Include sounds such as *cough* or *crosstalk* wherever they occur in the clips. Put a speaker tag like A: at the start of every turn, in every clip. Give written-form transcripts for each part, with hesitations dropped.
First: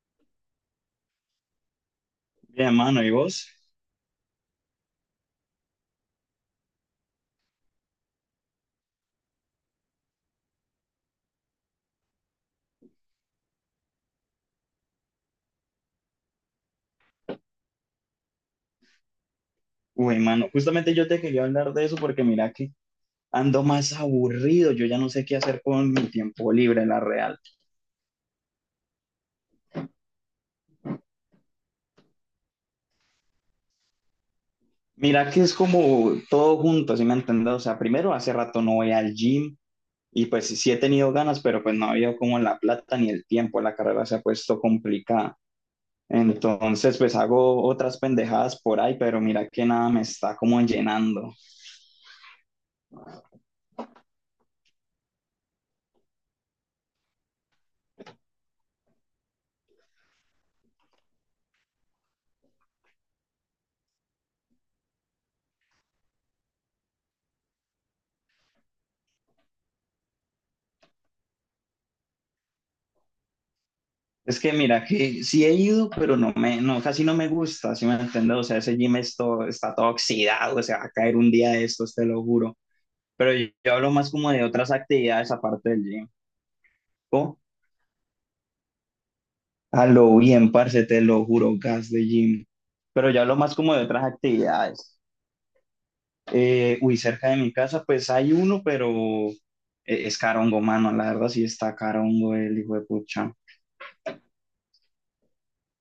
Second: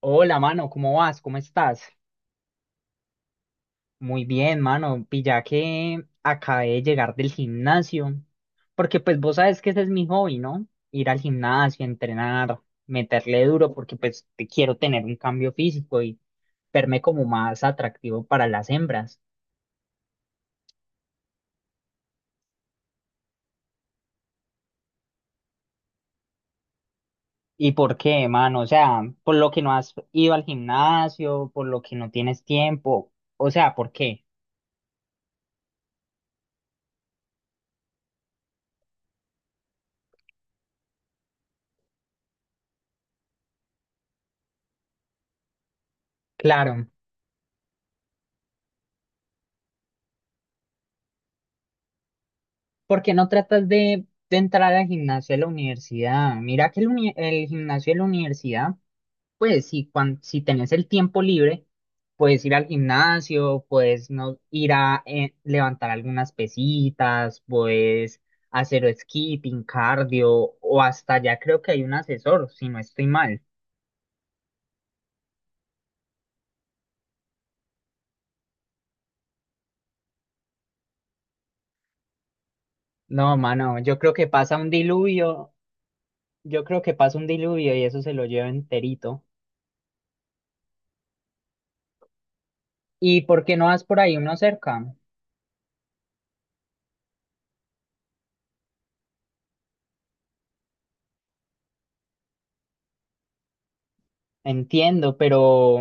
A: Hola, mano, ¿cómo vas? ¿Cómo estás?
B: Bien, mano, ¿y vos?
A: Muy bien, mano. Pilla que acabé de llegar del gimnasio, porque pues vos sabes que ese es mi hobby, ¿no? Ir al gimnasio, entrenar, meterle duro, porque pues te quiero tener un cambio físico y verme como más atractivo para las hembras.
B: Uy, mano, justamente yo te quería hablar de eso porque mira que ando más aburrido, yo ya no sé qué hacer con mi tiempo libre, la real.
A: ¿Y por qué, mano? O sea, por lo que no has ido al gimnasio, por lo que no tienes tiempo, o sea, ¿por qué?
B: Mira que es como todo junto, ¿sí me entiendes? O sea, primero hace rato no voy al gym y pues sí he tenido ganas, pero pues no había como la plata ni el tiempo, la carrera se ha puesto complicada.
A: Claro.
B: Entonces, pues hago otras pendejadas por ahí, pero mira que nada me está como llenando.
A: ¿Por qué no tratas de entrar al gimnasio de la universidad? Mira que el gimnasio de la universidad, pues si tenés el tiempo libre, puedes ir al gimnasio, puedes no, ir a levantar algunas pesitas, puedes hacer skipping, cardio, o hasta ya creo que hay un asesor, si no estoy mal.
B: Es que mira, que sí he ido, pero no me, no, casi no me gusta, ¿si me entiendes? O sea, ese gym esto está todo oxidado, o sea, va a caer un día de estos, te lo juro. Pero
A: No,
B: yo
A: mano,
B: hablo
A: yo
B: más
A: creo que
B: como de
A: pasa un
B: otras actividades
A: diluvio,
B: aparte del gym.
A: yo creo que pasa un
B: Oh,
A: diluvio y eso se lo lleva enterito.
B: a lo bien, parce, te lo juro, gas de gym. Pero
A: ¿Y
B: yo hablo
A: por
B: más
A: qué no
B: como de
A: vas por
B: otras
A: ahí uno cerca?
B: actividades. Uy, cerca de mi casa, pues hay uno, pero es carongo, mano, la verdad sí está carongo el hijo de pucha.
A: Entiendo, pero,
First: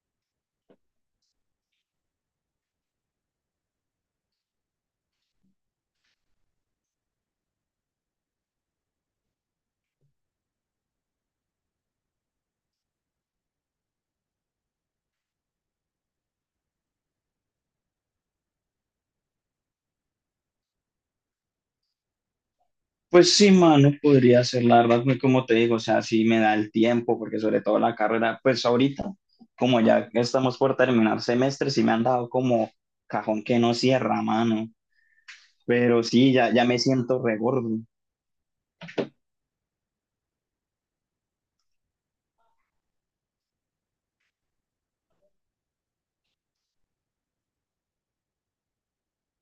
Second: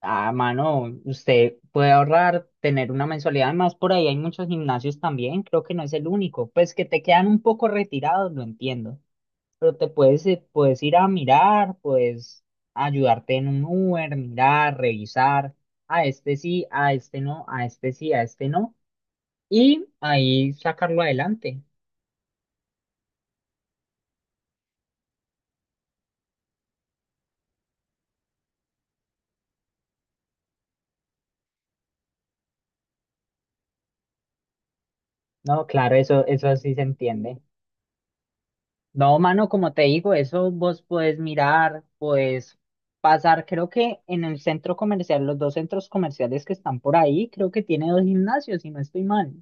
A: ah, mano, usted puede ahorrar, tener una mensualidad. Además, por ahí hay muchos gimnasios también, creo que no es el único. Pues que te quedan un poco retirados, lo entiendo. Pero puedes ir a mirar, puedes ayudarte en un Uber, mirar, revisar. A este sí, a este no, a este sí, a este no. Y ahí sacarlo adelante.
B: Pues sí, mano, podría ser, la verdad, pues, como te digo, o sea, sí me da el tiempo, porque sobre todo la carrera, pues ahorita, como ya estamos por terminar semestre, sí me han dado como cajón que no cierra, mano,
A: No, claro,
B: pero
A: eso,
B: sí, ya,
A: eso
B: ya
A: sí
B: me
A: se
B: siento
A: entiende.
B: regordo.
A: No, mano, como te digo, eso vos puedes mirar, puedes pasar, creo que en el centro comercial, los dos centros comerciales que están por ahí, creo que tiene dos gimnasios, si no estoy mal.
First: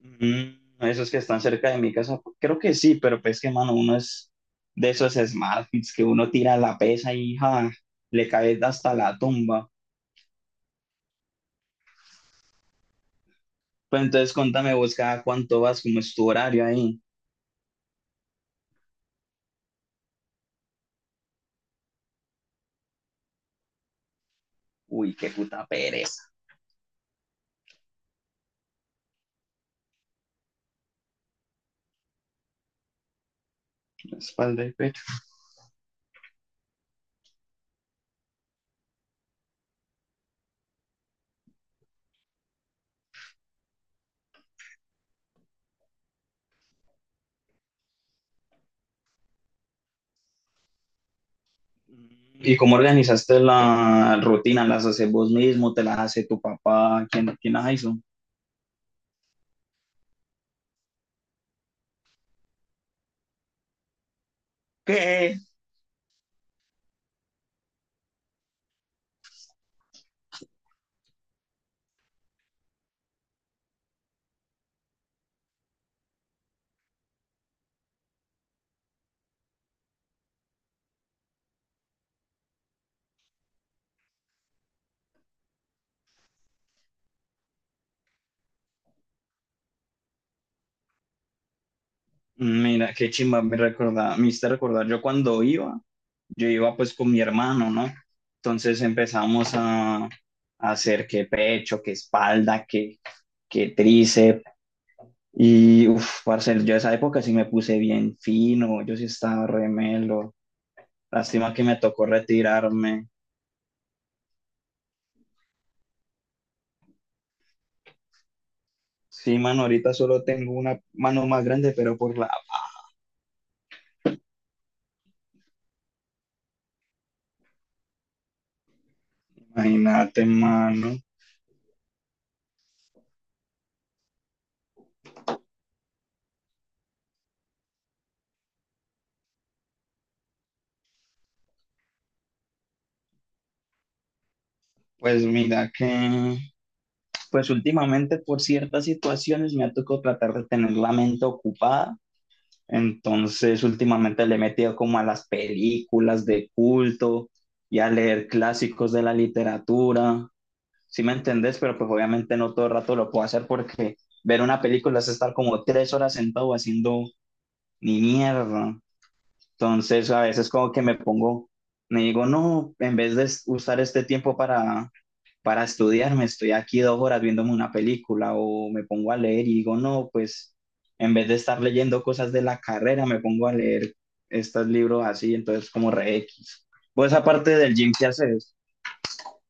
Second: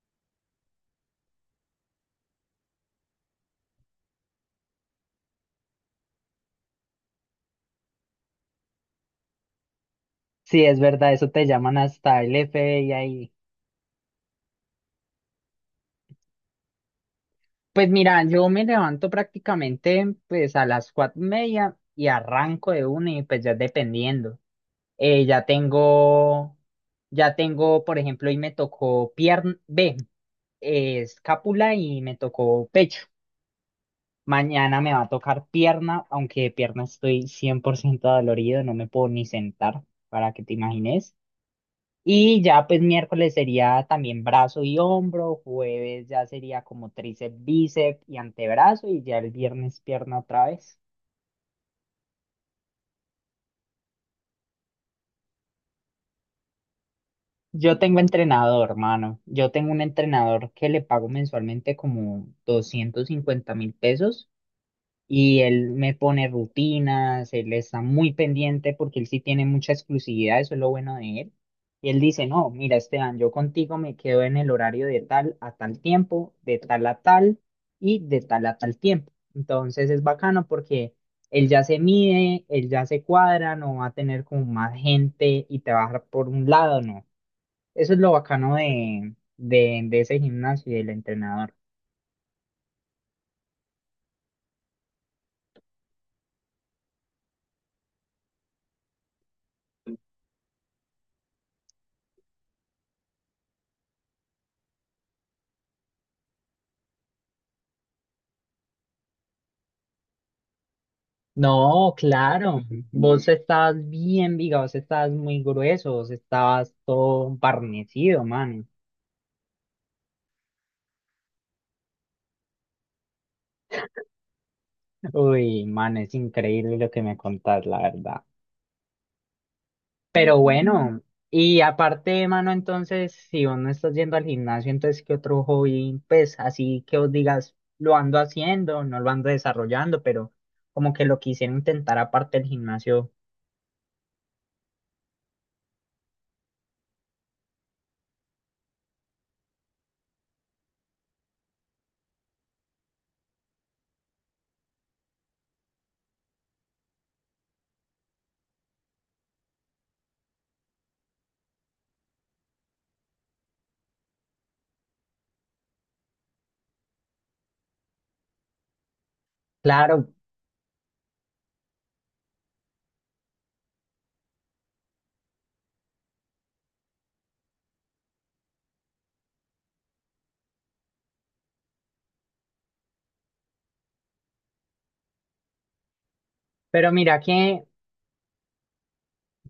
B: Esos que están cerca de mi casa, creo que sí, pero pues que, mano, uno es de esos smartphones que uno tira la pesa y ja, le cae hasta la tumba.
A: Sí, es verdad, eso te llaman hasta el F FBI ahí.
B: Pues entonces cuéntame vos cada cuánto vas, cómo es tu horario ahí.
A: Pues mira, yo me levanto prácticamente pues a las 4:30 y arranco de una y pues ya dependiendo.
B: Uy,
A: Eh,
B: qué
A: ya
B: puta pereza.
A: tengo, ya tengo, por ejemplo, hoy me tocó pierna, B, escápula y me tocó pecho.
B: La espalda y
A: Mañana me va
B: pecho.
A: a tocar pierna, aunque de pierna estoy 100% dolorido, no me puedo ni sentar, para que te imagines. Y ya pues miércoles sería también brazo y hombro, jueves ya sería como tríceps, bíceps y antebrazo y ya el viernes pierna otra vez.
B: ¿Y cómo organizaste la rutina? ¿Las haces vos mismo? ¿Te las hace tu papá? ¿Quién las
A: Yo
B: hizo?
A: tengo entrenador, hermano. Yo tengo un entrenador que le pago mensualmente como 250,000 pesos
B: ¿Qué?
A: y él me pone rutinas, él está muy pendiente porque él sí tiene mucha exclusividad, eso es lo bueno de él. Y él dice, no, mira, Esteban, yo contigo me quedo en el horario de tal a tal tiempo, de tal a tal y de tal a tal tiempo. Entonces es bacano porque él ya se mide, él ya se cuadra, no va a tener como más gente y te va a dejar por un lado, no. Eso es lo bacano de ese gimnasio y del entrenador.
B: Mira, qué chimba, me hiciste recordar, yo cuando iba, yo iba pues con mi hermano, ¿no? Entonces empezamos a hacer que pecho, que espalda, que tríceps, y uff, parce, yo esa época sí me puse bien fino, yo sí estaba remelo, lástima que me
A: No,
B: tocó
A: claro.
B: retirarme.
A: Vos estabas bien, viga, vos estabas muy grueso, vos estabas todo barnecido, man.
B: Sí, mano, ahorita solo tengo una mano más grande, pero por la paja.
A: Uy, man, es increíble lo que me contás, la verdad.
B: Imagínate,
A: Pero
B: mano.
A: bueno, y aparte, mano, entonces, si vos no estás yendo al gimnasio, entonces, ¿qué otro hobby? Pues así que vos digas, lo ando haciendo, no lo ando desarrollando, pero como que lo quisiera intentar aparte del gimnasio.
B: Pues mira que, pues últimamente por ciertas situaciones me ha tocado tratar de tener la mente ocupada. Entonces, últimamente le he metido como a las películas de culto y a leer clásicos de la literatura. ¿Sí me entendés? Pero pues obviamente no todo el rato lo puedo hacer porque ver una película es estar como tres horas sentado haciendo ni mierda. Entonces,
A: Claro,
B: a veces como que me pongo, me digo, no, en vez de usar este tiempo para estudiar, me estoy aquí dos horas viéndome una película o me pongo a leer y digo, no, pues en vez de estar leyendo cosas de la carrera, me pongo a leer estos libros así, entonces como re X.
A: pero
B: Pues
A: mira
B: aparte
A: que.
B: del gym, ¿qué haces?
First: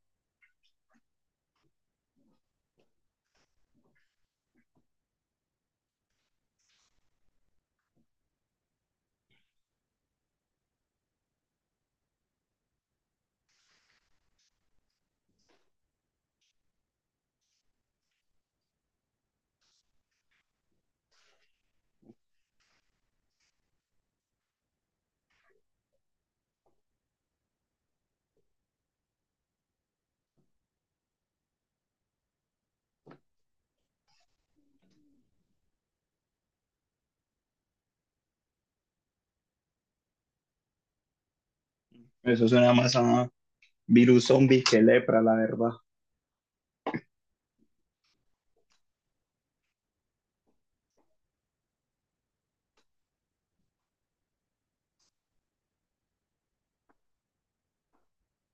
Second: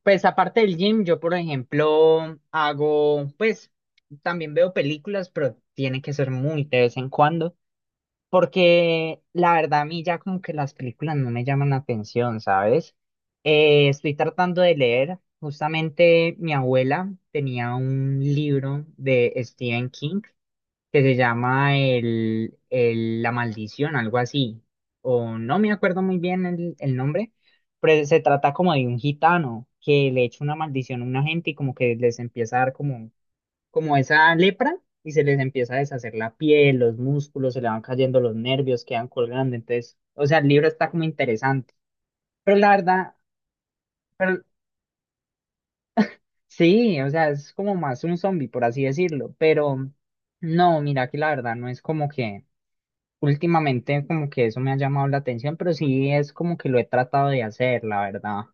A: Pues aparte del gym, yo por ejemplo hago, pues también veo películas, pero tiene que ser muy de vez en cuando, porque la verdad a mí ya como que las películas no me llaman la atención, ¿sabes? Estoy tratando de leer, justamente mi abuela tenía un libro de Stephen King que se llama La Maldición, algo así, o no me acuerdo muy bien el nombre, pero se trata como de un gitano que le echa una maldición a una gente y como esa lepra y se les empieza a deshacer la piel, los músculos, se le van cayendo los nervios, quedan colgando, entonces, o sea, el libro está como interesante,
B: Eso
A: pero la
B: suena más
A: verdad,
B: a virus
A: pero,
B: zombie que lepra, la verdad.
A: sí, o sea, es como más un zombie, por así decirlo, pero no, mira que la verdad no es como que... Últimamente como que eso me ha llamado la atención, pero sí es como que lo he tratado de hacer, la verdad.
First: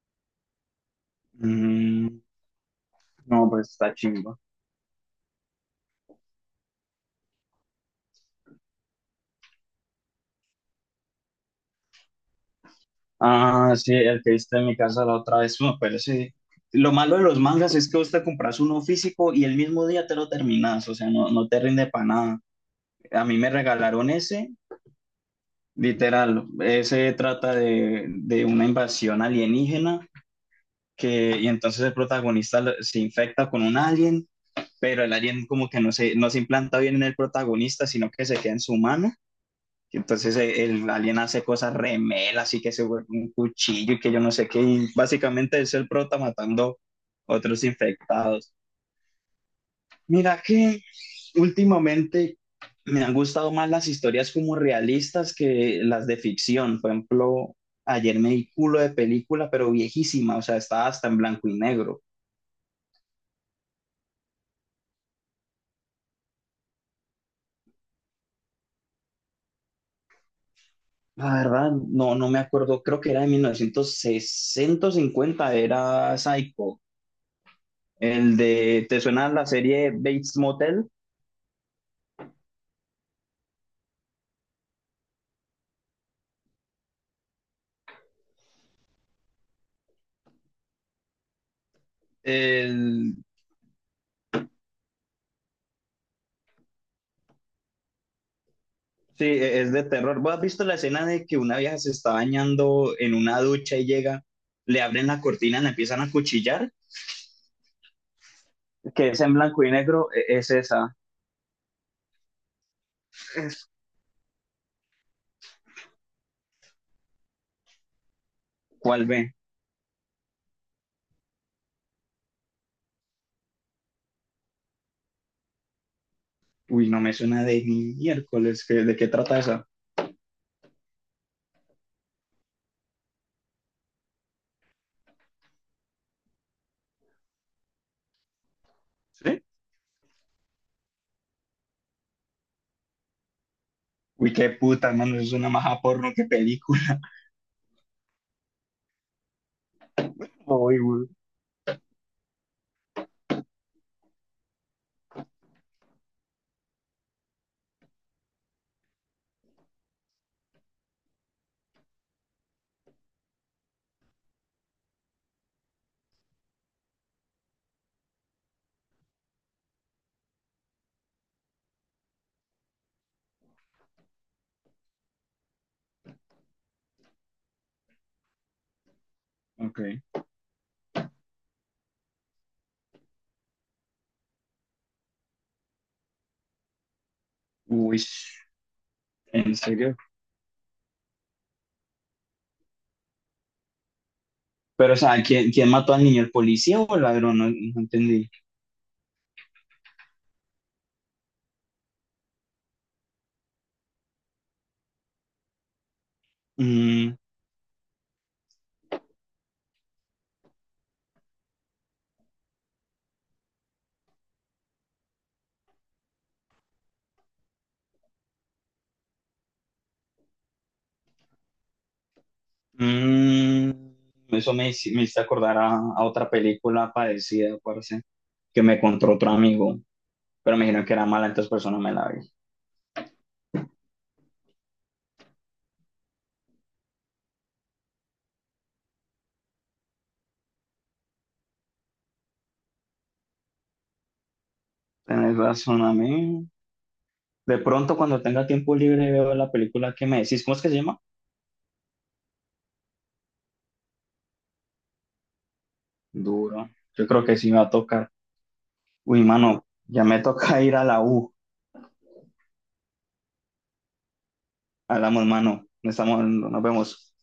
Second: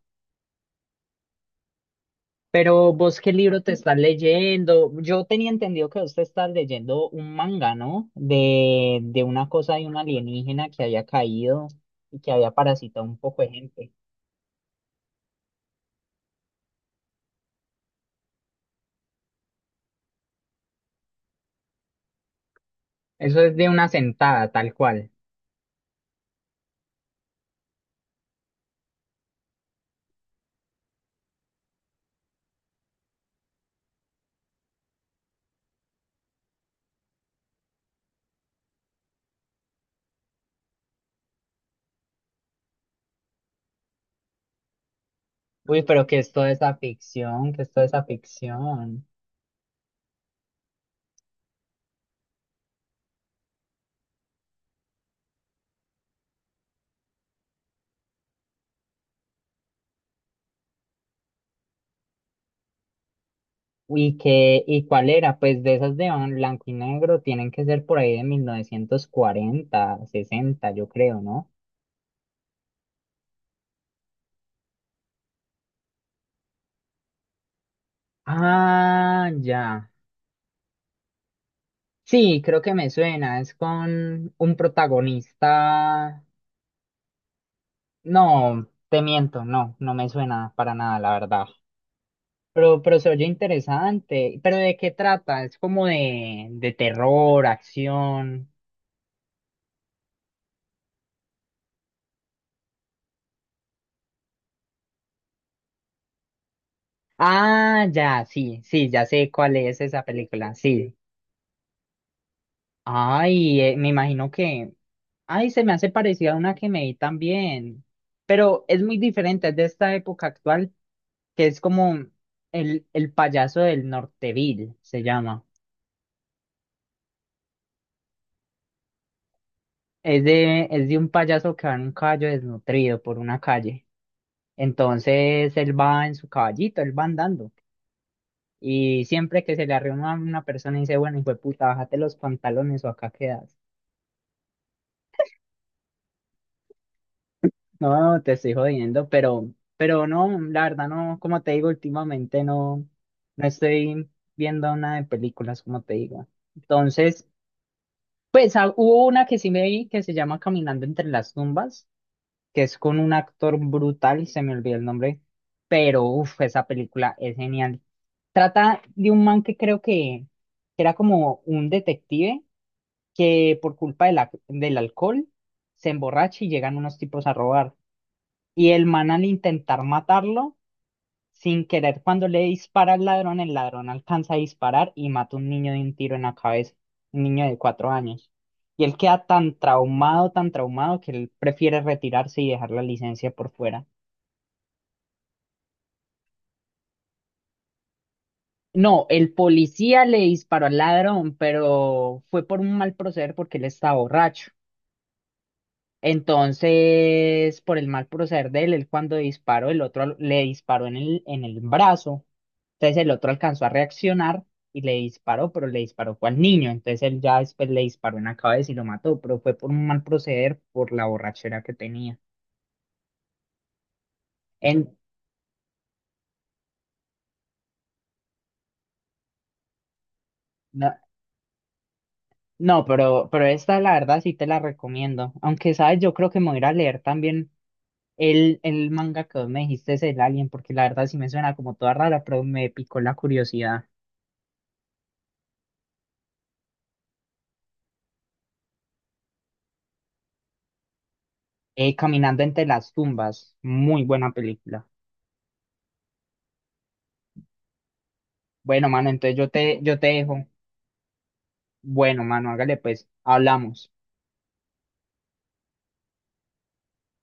B: Mm,
A: Pero vos, ¿qué
B: no,
A: libro
B: pues
A: te
B: está
A: estás
B: chimba.
A: leyendo? Yo tenía entendido que vos te estás leyendo un manga, ¿no? De una cosa de un alienígena que había caído y que había parasitado un poco de
B: Ah,
A: gente.
B: sí, el que viste en mi casa la otra vez, bueno, pero sí. Lo malo de los mangas es que vos te compras uno físico y el mismo día te lo terminas, o sea, no te rinde para nada. A mí
A: Eso
B: me
A: es de una
B: regalaron ese,
A: sentada, tal cual.
B: literal, ese trata de una invasión alienígena que, y entonces el protagonista se infecta con un alien, pero el alien como que no se implanta bien en el protagonista, sino que se queda en su mano. Y entonces el alien hace cosas remelas y que se vuelve un cuchillo y que yo no sé qué. Y básicamente es
A: Uy,
B: el
A: pero ¿qué
B: prota
A: es toda esa
B: matando
A: ficción? ¿Qué
B: otros
A: es toda esa
B: infectados.
A: ficción?
B: Mira que últimamente me han gustado más las historias como realistas que las de ficción. Por ejemplo, ayer me di culo de película, pero viejísima, o sea, estaba hasta en blanco y negro.
A: ¿Y qué, y cuál era? Pues de esas de blanco y negro tienen que ser por ahí de 1940, 1960 yo creo,
B: La
A: ¿no?
B: verdad, no me acuerdo, creo que era de 1960 50 era Psycho. El de, ¿te
A: Ah,
B: suena la
A: ya.
B: serie Bates Motel?
A: Sí, creo que me suena. Es con un protagonista. No, te miento, no, no me suena para nada, la verdad. Pero se
B: El-
A: oye interesante. ¿Pero de qué trata? Es como de terror, acción.
B: sí, es de terror. ¿Vos has visto la escena de que una vieja se está bañando en una ducha y llega, le abren la cortina, la empiezan a cuchillar?
A: Ah, ya, sí, sí, ya
B: Que es
A: sé
B: en
A: cuál
B: blanco y
A: es esa
B: negro, es
A: película. Sí,
B: esa.
A: ay,
B: Es-
A: me imagino que... Ay, se me hace parecida a una que me vi también. Pero es muy
B: ¿Cuál ve?
A: diferente, es de esta época actual, que es como el payaso del Norteville, se llama.
B: Uy, no me suena de ni miércoles. ¿De qué trata esa?
A: Es de un payaso que va en un caballo desnutrido por una calle. Entonces él va en su caballito, él va andando. Y
B: ¿Sí?
A: siempre que se le arrima una persona y dice, bueno, hijo de puta, bájate los pantalones o acá quedas.
B: Uy, qué puta, hermano, es una maja porno, qué película.
A: No, te estoy jodiendo, pero no,
B: *laughs*
A: la
B: Uy,
A: verdad
B: güey.
A: no, como te digo, últimamente no estoy viendo nada de películas, como te digo. Entonces, pues hubo una que sí me vi que se llama Caminando entre las tumbas, que es con un actor brutal, se me olvidó el nombre, pero uff, esa película es genial. Trata de un man que creo que era como un detective que por culpa de del alcohol se emborracha y llegan unos tipos a robar. Y el man al
B: Ok.
A: intentar matarlo, sin querer, cuando le dispara al ladrón, el ladrón alcanza a disparar y mata a un niño de un tiro en la cabeza, un niño de cuatro
B: Uy,
A: años. Y él queda
B: ¿en serio?
A: tan traumado, que él prefiere retirarse y dejar la licencia por fuera.
B: Pero, o sea, ¿quién mató al niño? ¿El policía o el ladrón? No, no entendí.
A: No, el policía le disparó al ladrón, pero fue por un mal proceder porque él estaba borracho.
B: Mm,
A: Entonces, por el mal proceder de él, él cuando disparó, el otro al- le disparó en el brazo. Entonces el otro alcanzó a reaccionar y le disparó, pero le disparó fue al niño. Entonces él ya después le disparó en la cabeza y lo mató, pero fue por un mal proceder, por la borrachera que tenía.
B: Mm, Eso
A: En,
B: me hizo acordar a otra película parecida, parece, que me contó otro amigo, pero me dijeron
A: no,
B: que era mala, entonces persona me la vi.
A: no, pero esta la verdad sí te la recomiendo. Aunque, ¿sabes? Yo creo que me voy a ir a leer también el manga que vos me dijiste, es el Alien, porque la verdad sí me suena como toda rara, pero me picó la curiosidad.
B: Tenés razón a mí. De pronto, cuando tenga tiempo libre, veo la película que me decís. ¿Cómo es que se llama?
A: Caminando entre las tumbas, muy buena película.
B: Duro. Yo creo que sí me va a tocar.
A: Bueno, mano,
B: Uy,
A: entonces yo
B: mano,
A: te, yo
B: ya
A: te
B: me
A: dejo.
B: toca *laughs* ir a la U.
A: Bueno, mano, hágale pues, hablamos.
B: Hablamos, mano. Estamos, nos vemos.